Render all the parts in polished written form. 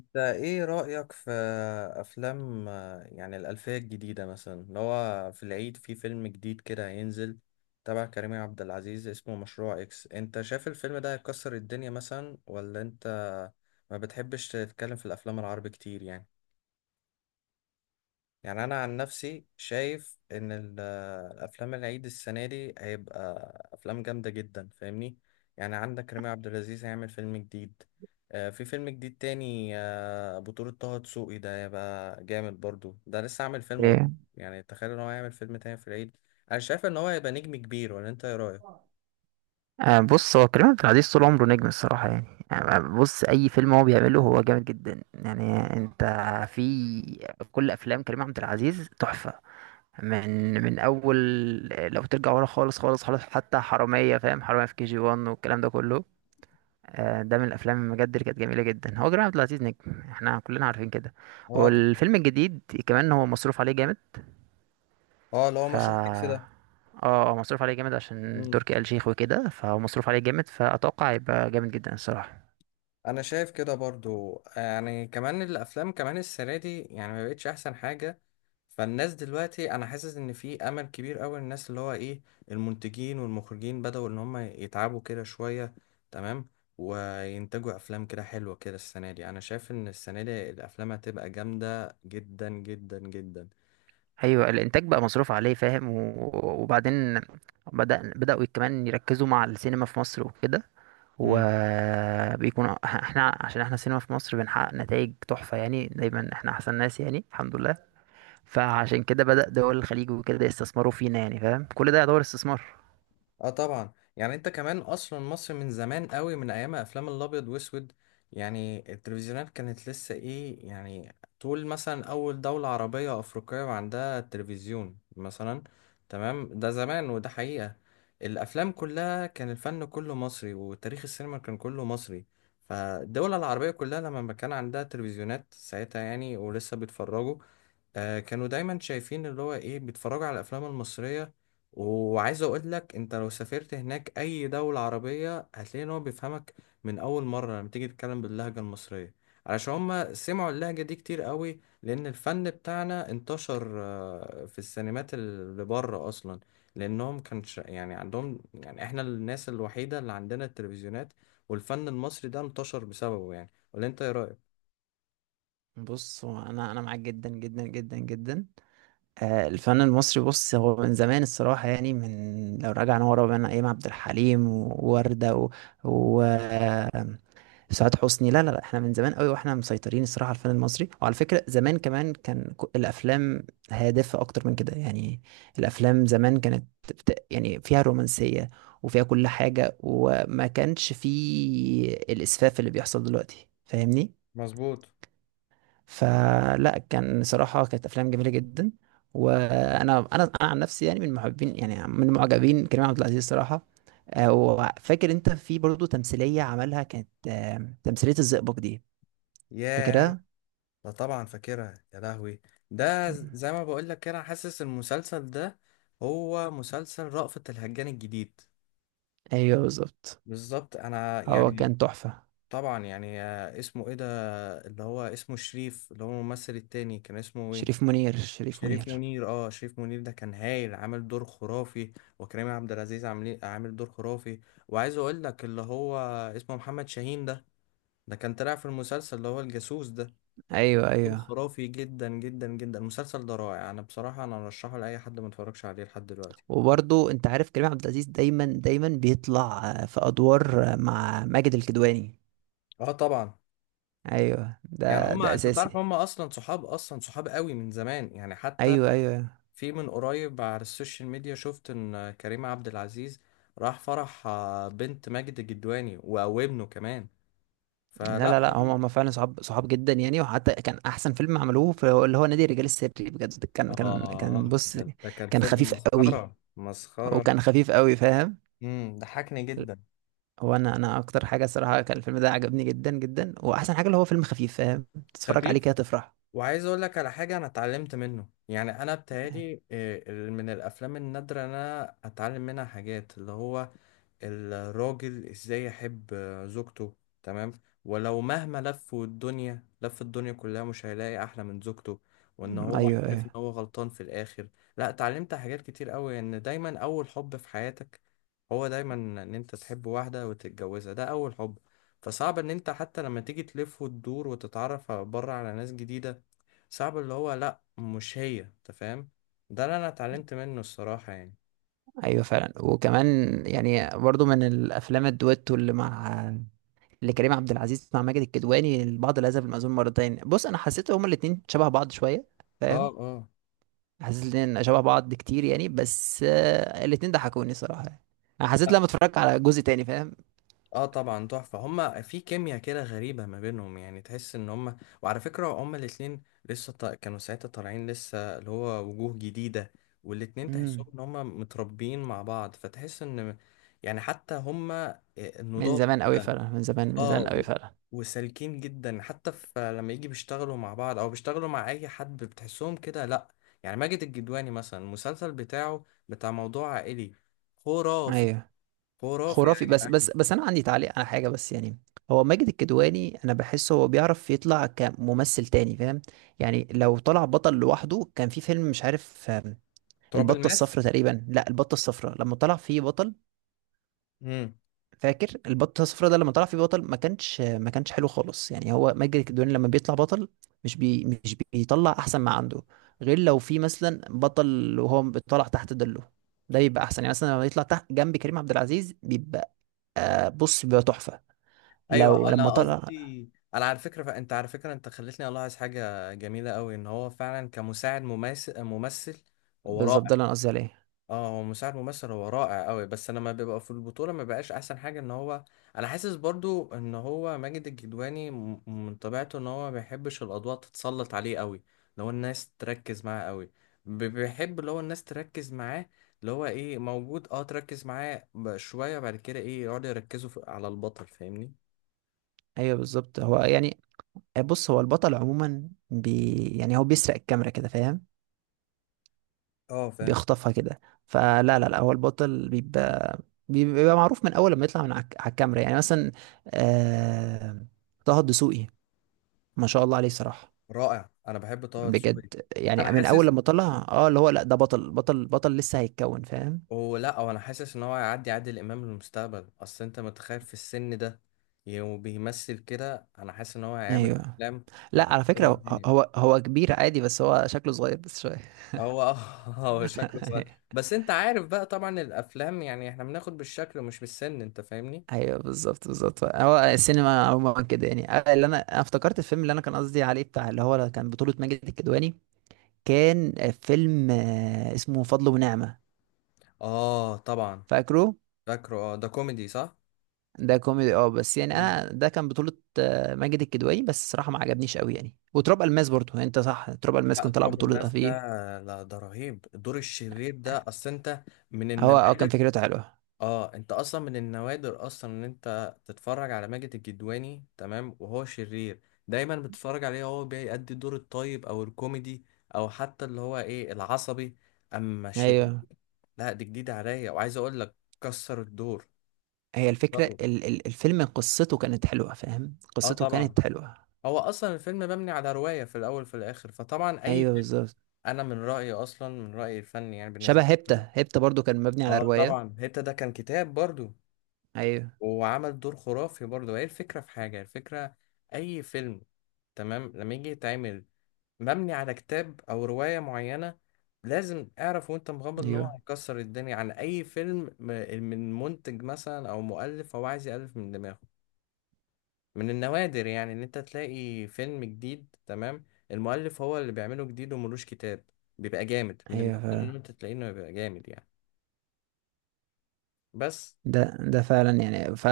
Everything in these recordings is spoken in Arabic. انت ايه رأيك في افلام، يعني الألفية الجديدة مثلا اللي هو في العيد في فيلم جديد كده هينزل تبع كريم عبد العزيز اسمه مشروع اكس. انت شايف الفيلم ده هيكسر الدنيا مثلا؟ ولا انت ما بتحبش تتكلم في الافلام العربي كتير يعني؟ يعني انا عن نفسي شايف ان الافلام العيد السنه دي هيبقى افلام جامده جدا، فاهمني؟ يعني عندك رامي عبد العزيز هيعمل فيلم جديد، في فيلم جديد تاني، بطولة طه دسوقي، ده هيبقى جامد برضو. ده لسه عامل فيلم ورا، ايه يعني تخيل ان هو هيعمل فيلم تاني في العيد. انا شايف ان هو هيبقى نجم كبير، ولا انت ايه رايك؟ آه بص، هو كريم عبد العزيز طول عمره نجم الصراحة. يعني بص، أي فيلم هو بيعمله هو جامد جدا. يعني أنت في كل أفلام كريم عبد العزيز تحفة. من أول، لو ترجع ورا خالص خالص خالص، حتى حرامية، فاهم، حرامية في كي جي وان والكلام ده كله. ده من الأفلام بجد اللي كانت جميلة جدا. هو كريم عبد العزيز نجم، احنا كلنا عارفين كده. اه طبعا. والفيلم الجديد كمان هو مصروف عليه جامد. اه اللي هو ف مشروع اكس اه ده. اه مصروف عليه جامد عشان مم. تركي آل شيخ وكده، فهو مصروف عليه جامد، فأتوقع هيبقى جامد جدا الصراحة. انا شايف كده برضو، يعني كمان الافلام كمان السنه دي يعني ما بقتش احسن حاجه. فالناس دلوقتي انا حاسس ان في امل كبير قوي، الناس اللي هو ايه، المنتجين والمخرجين بدأوا ان هم يتعبوا كده شويه. تمام. وينتجوا افلام كده حلوه كده السنه دي. انا شايف ان السنه دي الافلام هتبقى جامده جدا جدا جدا. أيوة، الإنتاج بقى مصروف عليه فاهم وبعدين بدأوا كمان يركزوا مع السينما في مصر وكده. وبيكون احنا، عشان احنا السينما في مصر بنحقق نتائج تحفة. يعني دايما احنا أحسن ناس يعني الحمد لله. فعشان كده بدأ دول الخليج وكده يستثمروا فينا، يعني فاهم، كل ده يعتبر استثمار. اه طبعا. يعني انت كمان اصلا مصر من زمان قوي، من ايام افلام الابيض واسود، يعني التلفزيونات كانت لسه ايه، يعني طول مثلا اول دولة عربية افريقية عندها تلفزيون مثلا. تمام. ده زمان وده حقيقة. الافلام كلها كان الفن كله مصري، وتاريخ السينما كان كله مصري. فالدول العربية كلها لما كان عندها تلفزيونات ساعتها يعني ولسه بيتفرجوا، كانوا دايما شايفين اللي هو ايه، بيتفرجوا على الافلام المصريه. وعايز اقول لك، انت لو سافرت هناك اي دوله عربيه هتلاقي ان هو بيفهمك من اول مره لما تيجي تتكلم باللهجه المصريه، علشان هما سمعوا اللهجه دي كتير قوي، لان الفن بتاعنا انتشر في السينمات اللي بره اصلا، لانهم كانش يعني عندهم يعني احنا الناس الوحيده اللي عندنا التلفزيونات، والفن المصري ده انتشر بسببه يعني. ولا انت ايه رايك؟ بص، هو انا معاك جدا جدا جدا جدا. الفن المصري، بص هو من زمان الصراحة، يعني من، لو رجعنا ورا، بين أيام عبد الحليم ووردة و سعاد حسني. لا لا لا، احنا من زمان قوي واحنا مسيطرين الصراحة على الفن المصري. وعلى فكرة، زمان كمان كان الأفلام هادفة أكتر من كده يعني. الأفلام زمان كانت يعني فيها رومانسية، وفيها كل حاجة، وما كانش فيه الإسفاف اللي بيحصل دلوقتي، فاهمني؟ مظبوط. فلا، كان صراحة كانت أفلام جميلة جدا. وأنا أنا أنا عن نفسي يعني من محبين، يعني من معجبين كريم عبد العزيز صراحة. وفاكر أنت، في برضه تمثيلية عملها، كانت تمثيلية الزئبق دي، ياه. فاكرها؟ لا طبعا فاكرها، يا لهوي. ده مم. زي ما بقول لك كده، أنا حاسس المسلسل ده هو مسلسل رأفت الهجان الجديد. أيوه بالظبط. بالظبط. انا هو يعني كان تحفة. طبعا يعني، اسمه ايه ده، اللي هو اسمه شريف، اللي هو الممثل التاني كان اسمه ايه؟ شريف منير، شريف شريف منير. منير. اه، شريف منير ده كان هايل، عامل دور خرافي. وكريم عبد العزيز عامل دور خرافي. وعايز اقول لك اللي هو اسمه محمد شاهين ده، ده كان طلع في المسلسل اللي هو الجاسوس ده. أيوه كان أيوه. خرافي جدا جدا جدا. المسلسل ده رائع. انا بصراحه انا ارشحه لاي حد ما اتفرجش عليه لحد دلوقتي. وبرضه أنت عارف كريم عبد العزيز دايما دايما بيطلع في أدوار مع ماجد الكدواني. اه طبعا. أيوه، يعني ده هما، ده انت تعرف، أساسي. هما اصلا صحاب، اصلا صحاب قوي من زمان يعني، حتى أيوه أيوه. في من قريب على السوشيال ميديا شفت ان كريم عبد العزيز راح فرح، بنت ماجد الجدواني وابنه كمان. لا لا فلا لا، هم هم فعلا صحاب صحاب جدا يعني. وحتى كان احسن فيلم عملوه، في اللي هو نادي الرجال السري، بجد كان اه، بص، ده كان كان فيلم خفيف قوي. مسخره مسخره. وكان خفيف قوي فاهم. ضحكني جدا. هو انا اكتر حاجه الصراحه كان الفيلم ده عجبني جدا جدا. واحسن حاجه اللي هو فيلم خفيف فاهم، تتفرج عليه خفيف. كده تفرح. وعايز اقول لك على حاجه انا اتعلمت منه، يعني انا بتهيألي، من الافلام النادره إن انا اتعلم منها حاجات، اللي هو الراجل ازاي يحب زوجته. تمام. ولو مهما لف الدنيا، لف الدنيا كلها، مش هيلاقي احلى من زوجته، وان هو ايوه عارف ان ايوه. هو غلطان في الاخر. لا، اتعلمت حاجات كتير قوي، ان دايما اول حب في حياتك هو دايما، ان انت تحب واحده وتتجوزها، ده اول حب. فصعب ان انت حتى لما تيجي تلف وتدور وتتعرف بره على ناس جديدة، صعب اللي هو لا مش هي، انت فاهم؟ ده اللي انا اتعلمت منه الصراحة يعني. ايوه فعلا. وكمان يعني برضو من الافلام الدويتو اللي مع، اللي كريم عبد العزيز مع ماجد الكدواني، البعض لا يذهب المأذون مرتين. بص، انا حسيت هما الاتنين شبه بعض شويه اه، فاهم. اه. حسيت الاتنين شبه بعض كتير يعني، بس الاتنين ضحكوني صراحة يعني. انا حسيت لا، لما اتفرجت على جزء تاني فاهم. اه طبعا تحفة. هما في كيمياء كده غريبة ما بينهم يعني، تحس ان هما، وعلى فكرة هما الاتنين لسه كانوا ساعتها طالعين لسه، اللي هو وجوه جديدة، والاتنين مم. تحسهم ان هما متربيين مع بعض، فتحس ان يعني حتى هما من النضاف زمان قوي كده. فعلا، من زمان، من اه زمان قوي و- فعلا. وسالكين جدا، حتى في لما يجي بيشتغلوا مع بعض او بيشتغلوا مع اي حد بتحسهم كده. لا، يعني ماجد الجدواني مثلا، المسلسل بتاعه بتاع موضوع عائلي خرافي. ايوه خرافي يا خرافي، بس بس جدعان. بس انا عندي تعليق على حاجة بس يعني. هو ماجد الكدواني، انا بحسه هو بيعرف يطلع كممثل تاني فاهم. يعني لو طلع بطل لوحده، كان في فيلم مش عارف، تراب البطة الماس. الصفراء تقريبا. لا، البطة الصفراء لما طلع فيه بطل، امم فاكر البطه الصفراء، ده لما طلع فيه بطل ما كانش حلو خالص يعني. هو ماجد الكدواني لما بيطلع بطل مش بيطلع احسن ما عنده، غير لو في مثلا بطل وهو بيطلع تحت ظله، ده بيبقى احسن يعني. مثلا لما يطلع تحت جنب كريم عبد العزيز، بيبقى، بص، بيبقى تحفه، ايوه. لو لما انا طلع. قصدي، انا على فكره، فانت على فكره انت خلتني الاحظ حاجه جميله قوي، ان هو فعلا كمساعد ممثل ممثل، هو بالظبط، ده رائع. اللي انا قصدي عليه. اه، هو مساعد ممثل هو رائع قوي، بس انا ما بيبقى في البطوله ما بقاش احسن حاجه. ان هو، انا حاسس برضو ان هو ماجد الكدواني من طبيعته ان هو ما بيحبش الاضواء تتسلط عليه قوي، اللي هو الناس تركز معاه قوي. بيحب اللي هو الناس تركز معاه، اللي هو ايه موجود، اه تركز معاه شويه، بعد كده ايه يقعدوا يركزوا على البطل، فاهمني؟ ايوه بالظبط. هو يعني، بص، هو البطل عموما بي يعني هو بيسرق الكاميرا كده فاهم، اه فاهم. بيخطفها كده. فلا لا لا، هو البطل بيبقى، بيبقى معروف من اول لما يطلع من على على الكاميرا. يعني مثلا، آه... طه الدسوقي، ما شاء الله عليه صراحة، رائع، انا بحب طه دسوقي. بجد، انا يعني من اول حاسس، لما طلع، اه اللي هو، لا، ده بطل بطل بطل لسه هيتكون فاهم. ولا هو، انا حاسس ان هو هيعدي عادل امام للمستقبل. اصل انت متخيل في السن ده وبيمثل كده؟ انا حاسس ان هو هيعمل ايوه. افلام لا، مكسره على فكرة، هو الدنيا. هو كبير عادي، بس هو شكله صغير بس شوية. هو اه هو شكله صغير. بس انت عارف بقى طبعا الافلام يعني احنا بناخد بالشكل مش بالسن، انت فاهمني؟ ايوه بالظبط بالظبط. هو السينما عموما كده يعني. اللي أنا افتكرت الفيلم اللي انا كان قصدي عليه بتاع، اللي هو كان بطولة ماجد الكدواني، كان فيلم اسمه فضل ونعمة، اه طبعا فاكره؟ فاكره. اه ده كوميدي صح. ده كوميدي اه، بس يعني مم. انا ده كان بطولة ماجد الكدواني، بس الصراحة ما عجبنيش قوي يعني. وتراب الماس برضه، يعني انت صح، تراب الماس لا كان طلع تراب بطولة الماس ده، فيه. لا ده رهيب، الدور الشرير ده اصل انت، من هو اه كان النوادر. فكرته حلوة. اه انت اصلا من النوادر اصلا ان انت تتفرج على ماجد الكدواني، تمام، وهو شرير. دايما بتتفرج عليه هو بيأدي دور الطيب او الكوميدي، او حتى اللي هو ايه العصبي. اما شرير، ايوه لا دي جديدة عليا. وعايز اقول لك، كسر الدور، هي الفكرة، كسره. ال ال الفيلم قصته كانت حلوة فاهم. اه قصته طبعا. كانت حلوة. هو اصلا الفيلم مبني على رواية، في الاول في الاخر، فطبعا اي ايوه فيلم، بالظبط. انا من رأيي اصلا، من رأيي الفني يعني، شبه بالنسبة لي. هيبتا، هيبتا برضه كان مبني على اه رواية. طبعا هيبتا ده كان كتاب برضو، ايوه. وعمل دور خرافي برضه. هي الفكرة في حاجة، الفكرة، أي فيلم، تمام، لما يجي يتعمل مبني على كتاب أو رواية معينة، لازم اعرف وانت مغمض ان هو ايوه هيكسر الدنيا. عن اي فيلم من منتج مثلا او مؤلف هو عايز يألف من دماغه، من النوادر يعني ان انت تلاقي فيلم جديد، تمام، المؤلف هو اللي بيعمله جديد وملوش كتاب، بيبقى جامد. من النوادر ان ايوه. انت تلاقيه انه بيبقى جامد يعني. بس، ده فعلا يعني. ف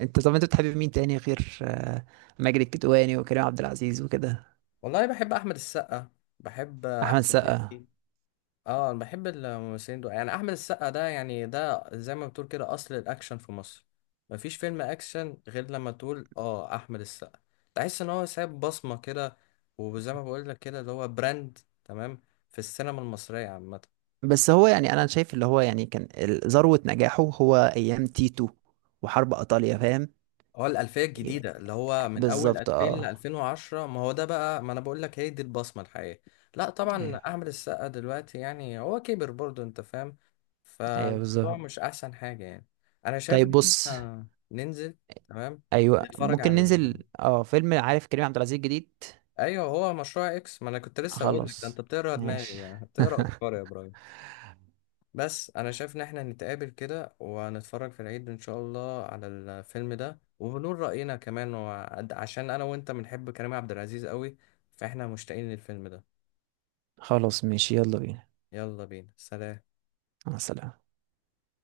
انت، طب انت بتحب مين تاني غير ماجد الكدواني وكريم عبد العزيز وكده؟ والله بحب احمد السقا، بحب احمد احمد سقا. مكي. اه انا بحب الممثلين دول يعني. احمد السقا ده يعني، ده زي ما بتقول كده، اصل الاكشن في مصر، مفيش فيلم اكشن غير لما تقول اه احمد السقا. تحس ان هو سايب بصمة كده، وزي ما بقول لك كده اللي هو براند، تمام، في السينما المصرية عامة. بس هو يعني، انا شايف، اللي هو يعني كان ذروة نجاحه هو ايام تيتو وحرب ايطاليا فاهم. اه، الألفية الجديدة اللي هو من أول بالظبط 2000 ل اه. 2010، ما هو ده بقى، ما أنا بقول لك، هي دي البصمة الحقيقية. لا طبعا، ايوه أحمد السقا دلوقتي يعني هو كبر برضه، أنت فاهم؟ ايوه فالموضوع بالظبط. مش أحسن حاجة يعني. أنا شايف طيب إن بص. إحنا ننزل، تمام، ايوه نتفرج ممكن على، ننزل اه فيلم، عارف، كريم عبد العزيز جديد. أيوه هو مشروع إكس، ما أنا كنت لسه أقول لك ده، أنت خلاص بتقرا دماغي ماشي. يعني، بتقرا أفكاري يا إبراهيم. بس انا شايف ان احنا نتقابل كده ونتفرج في العيد ان شاء الله على الفيلم ده، وبنقول رأينا كمان، عشان انا وانت بنحب كريم عبد العزيز قوي، فاحنا مشتاقين للفيلم ده. خلاص ماشي، يلا بينا. يلا بينا، سلام. مع السلامة.